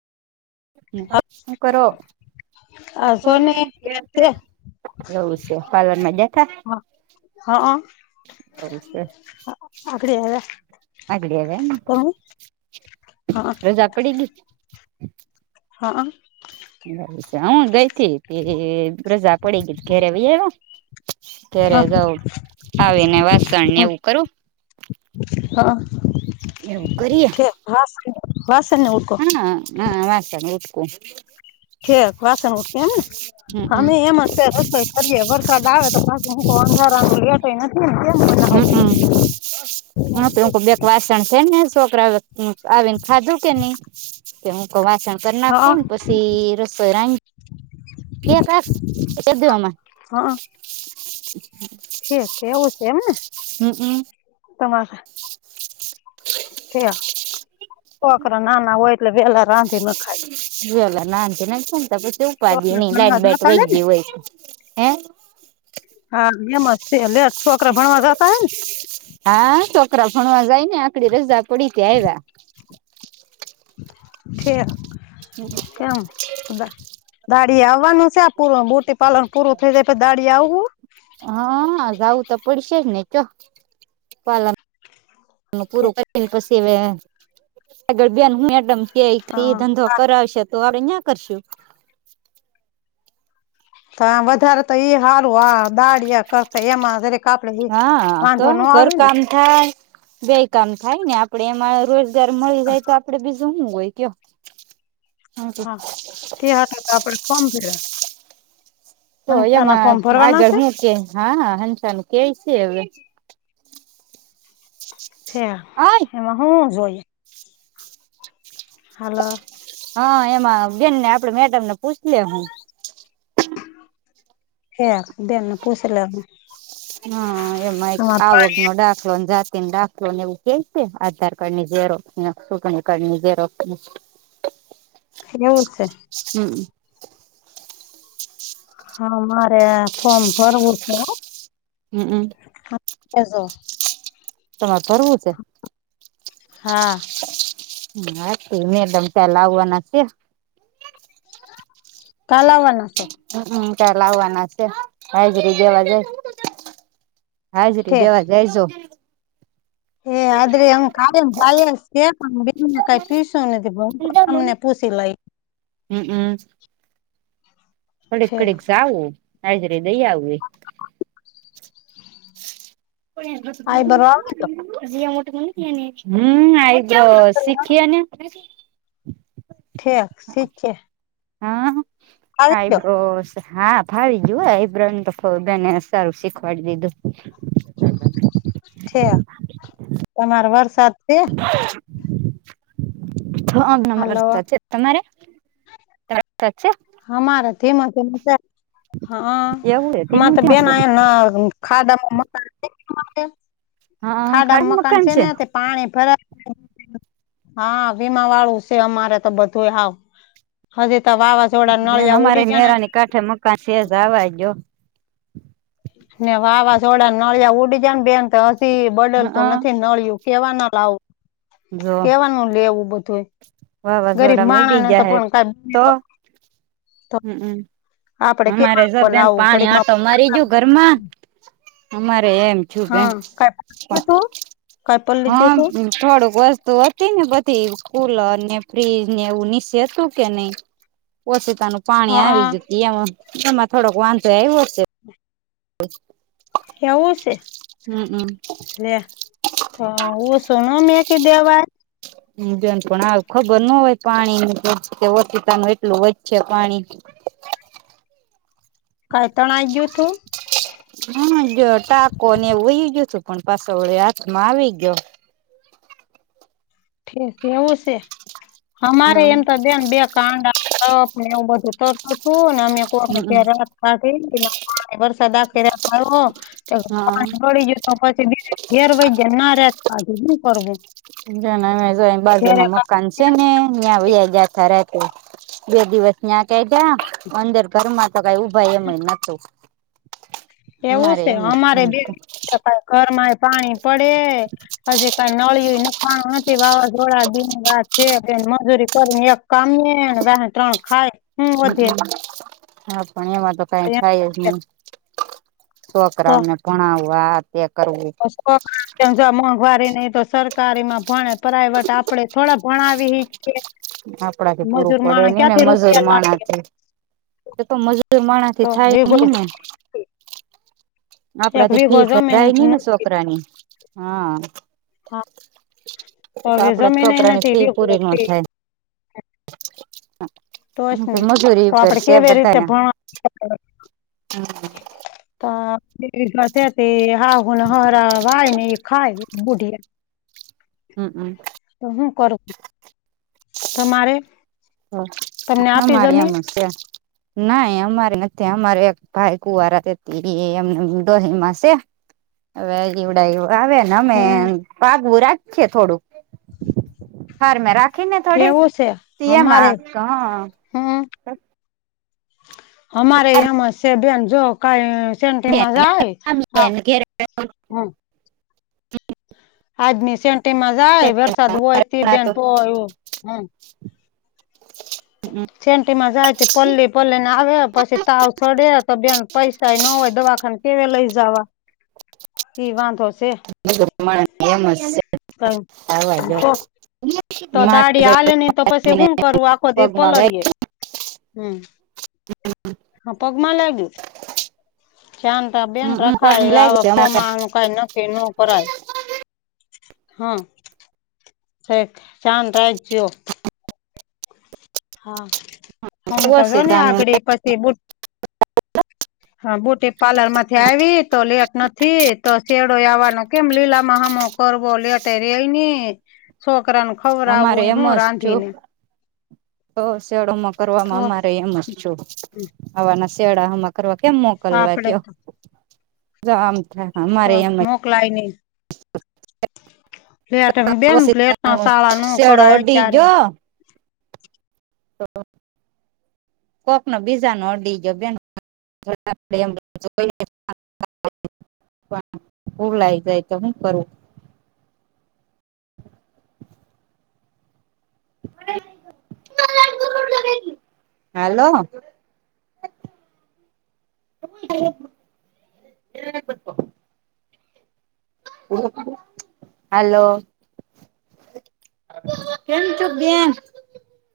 હું કરો? આ એવું સોને કે છે પાર્વરમાં ગ્યાતા? હા હ. સર આવ્યા [unintelligible] તમે હા રોજા પડી ગઈ? હ હ. હું ગઈ તે રજા પડી ગઈ ઘેરે વઈ આવ. ત્યારે જઉ આવીને વાસણ ને એવું કરું. હ. એવું કરીએ. હા વાસને ઉડકો. હા હા વાસણને ઉટકો. ઠક વાસણ ઉઠ કે એમને હમમ અમે એમે રસોઈ કરીએે વરસાદ આવે તો હ કોનાર લ તો એ નથી કેમ [unintelligible] હા તો હું બેક વાસણ છે ને છોકરા હ આવીને ખાધું કે નઈ. કે હું ક વાસણ કરી હા નાખું પછી રસોઈ રાંધી [inaudible] કે ક કે દવામા [unintelligible] હ હ. [inaudible] શ કે એવું છે એમને? હમ હમ. તમા થ કોકરા નાના હોય. એટલે વેલા રાંધી ન ખાય [unintelligible] [inaudible] નઈ લાઈટ છોકરા ભણવા બાટ વય જતા હે ને ગય હોય હે. હા એ મસ્લે છોકરા ભણવા જતા હો. હા છોકરા ભણવા જાય ને આકડી રજા પડી તે આવ્યા. ઠીક. [unintelligible] દાડીએ આવવાનું છે આ બુટીપાલર પૂરું થઈ જાય પછી દાડીએ આવવું. હા જાવું તો પડશે જ ને ક્યો પાર્લર. એ પૂરું કરીને પછી હવે આગળ બે મેડમ કે ઈ હા ધંધો કરાવશે તો આપડે ન્યા કરશું. તો વધારે તો એઈ હારું આ દાડિયા કરતા એમાં જરીક આપડે હા તો વાંધો ન આવે ને ઘરકામ થાય. બેય કામ થાય આપડે એમાં રોજગાર મળી જાય તો આપડે બીજું હું સુ હોય ક્યો. હા તે સાટુ તો આપડે ફોર્મ ભર્યા. તો મનતાના એમાં ફોર્મ ભરવાના આગળ છે હું કે હા હંસાનું કેઈ સે હવે. ઠીક. આઈ. એમાં હું હુ જોય? હાલો. હા એમાં બેનને આપડે મેડમને પૂછ લેહું. ઠીક બેનને પુછ લેહું. હા એમાં એક આવક નો દાખલો ને જાતિનો દાખલો. એવું કે છે આધાર કાર્ડ ની જેરોકસ ને ચૂંટણી કાર્ડ ની જેરોકસ. એવું જ છે. હમ. હા મારે ફોર્મ ભરવુંતું. હમમ. [unintelligible] તમારે ભરવું સે? હા. હા તો મેડમ કાલ આવવાના સે. કાલ આવવાના સે? હ હમ કાલ આવવાના સે હાજરી દેવા. હાજરી ઠે દેવા જાયજો. હે હાજરી [unintelligible] કઈ પુસ્યુ નથીને તમને પુસી લઈ. હમ હમ. ઘડીક ઠેક ઘડીક જાવું હાજરી દઇ આવવી. [unintelligible] તો આઈબ્રો આવી ગયો શીખીએને. ઠીક શીખીએ. હા આઈબરો હા ફાવી ગ્યું હો આઈબ્રોનું તો બેને સારું શીખવાડી દીધું. ઠીક તમારે વરસાદ છે? હા અમારે હાલો વરસાદ છે. તમારે? વરસાદ છે. હમારે ધીમો ધીમો છે હા એવું છે અમારે ધીમું તો થયું બેન છે [unintelligible] ખાડામાં મકાન છે ખાડામાં મકાન છે ને તે પાણી ભરાઈ. હા વીમા વાળું છે અમારે તો બધું હાવ હજી તો વાવા જોડા નલિયા ઉડી ગયા ને કાઠે મકાન છે જાવા દયો ને વાવાઝોડા નળિયા ઉડી ગયા ને બેન તે હજી બદલતું હઅ નથી નળિયું કેવા ના લાવું જો કેવાનું લેવું બધું ગરીબ માણા ને તો પણ કાઇ [inaudible] હમ્મ હમ્મ આપડે અમારે કેવાનું જો બેન બનાવું પાણી ઘડીકમાં આટો મારી ગયુ ઘરમાં અમારે એમ થયું બેન હા કઈ તું કઈ પલ્લી ગયું હા તું થોડુંક વસ્તુ હતી ને બધી કુલર ને ફ્રીજ ને એવું [unintelligible] હતું કે નહી ઓછીતાનું પાણી હા આવી ગયું એમ એમાં થોડોક વાંધો આવ્યો છે [inaudible] એવું છે હમમ લે [unintelligible] બેન પણ આ ખબર ના હોય પાણી [unintelligible] ઓચતીતાનું એટલું વધશે પાણી કાઈ તણાઈ ગયું તું હ જો ટાકો ને એવું વહી ગયું હતું પણ પાછો વડે હાથમાં આવી ગયો. ઠીક એવું છે અમારે હમ હમમ [unintelligible] [unintelligible] [inaudible] વરસાદ આખી રાત આવ્યો તો હા પાણી પળી ગયું [unintelligible] [unintelligible] ઘેરે બાજુમાં મકાન છે છે ને ત્યાં વયા ગયા તા રાતે બે દિવસ ત્યાં કાઢયા અંદર તો ઘરમાં [unintelligible] એવું અમારે છે એમ જ અમારે બે હતું ઘરમાં એ પાણી પડે હજી કઈ નળિયું નખાણુ નથી વાવઝોડાના દી વાત છે બેન મજૂરી કરીને એક કામીયે વાહે ત્રણ ખાય હું વધે હ પણ એમાં તો કાંઇ થાય જ નહી. છોકરાઓને ભણાવવા આ તે કરવું [unintelligible] જો મોંઘવારી નહી તો સરકારી માં ભણે પ્રાાઈવેટ આપડે થોડા ભણાવી હીકયે આપડા થી પૂરું પડે નઈ ને મજૂર રૂપિયા લાવીએ [unintelligible] તો તો મજૂર માણા તો થી થાય વીઘો નય ને આપડા એક થી વીઘો ફી જમીન ભરાય નહી ને નથી છોકરાની હા હા તો હવે આપડા જમીન છોકરા ની નથી ફી વીઘો પૂરી ન થાય તો જ ને મજૂરી તો ઉપર આપડે છે કેવી રીતે બધાના ભણવા [inaudible] [unintelligible] તે હા હુને હહરા વાય ને ખાાય બુઢિયા હમ્મ હમ્મ તો હું કરું તમારે તમને આપી જમીન નાય અમારે નથી અમારે એક ભાઈ કુવારા [unintelligible] ડોહી માં સે [inaudible] [unintelligible] હમ રાખીએ થોડુંક [unintelligible] કેવું છે અમારે હમ [unintelligible] અમારે એમ જ સે બેન જો કાઈ સેન્ટીમાં જાય ઘેરે એમ [unintelligible] આજની સેન્ટિમાં જાય વરસાદ હોય તી બેન તોય હોય હમ સેન્ટિમાં જાય પલ્લી પલ્લી ને આવે પછી તાવ ચડે તો બેન પૈસા ન હોય દવાખાને કે વે લઈ જાવા ઇ વાંધો છે સ્ કઈ આવા દયો તો તો દાડી આલે નહી તો પછી શું કરું આખો દી પગમાં લાગ પલળીએ હમ હા પગમાં લાગ્યું ચાદ બેન હમ રખાય પગમાં આવું લાગ્યું છે ચોમાસું તો કાઈ નક્કી નો કરાય હા ઢેક ધ્યાન રાખજો હા હમ અમા તો જો ને વર્ષતાનું આગળ પછી બુટ હા બ્યુટી પાર્લર માંથી આવી તો લેટ નથી તો શેડો આવવાનો કેમ લીલામાં હામુ કરવો લેટ રેયની છોકરાને અમારે ખવરાવવુંય એમ હું જ જો રાંધી ને તો શેડોમાં તો કરવામાં અમારેય એમ જ આપવાના શેડા હમાં કરવા કેમ મોકલવા આપડે કયો તો જો આમ છે તો મોકલાય નય બેન બ્લેક ના શાળા નો શેડો કરાય અડી અત્યારે ગયો કોક નો બીજા નો અડી ગયો બેન જો ભુલાય જાય તો હું કરવું હાલો હાલો કેમ છો બેન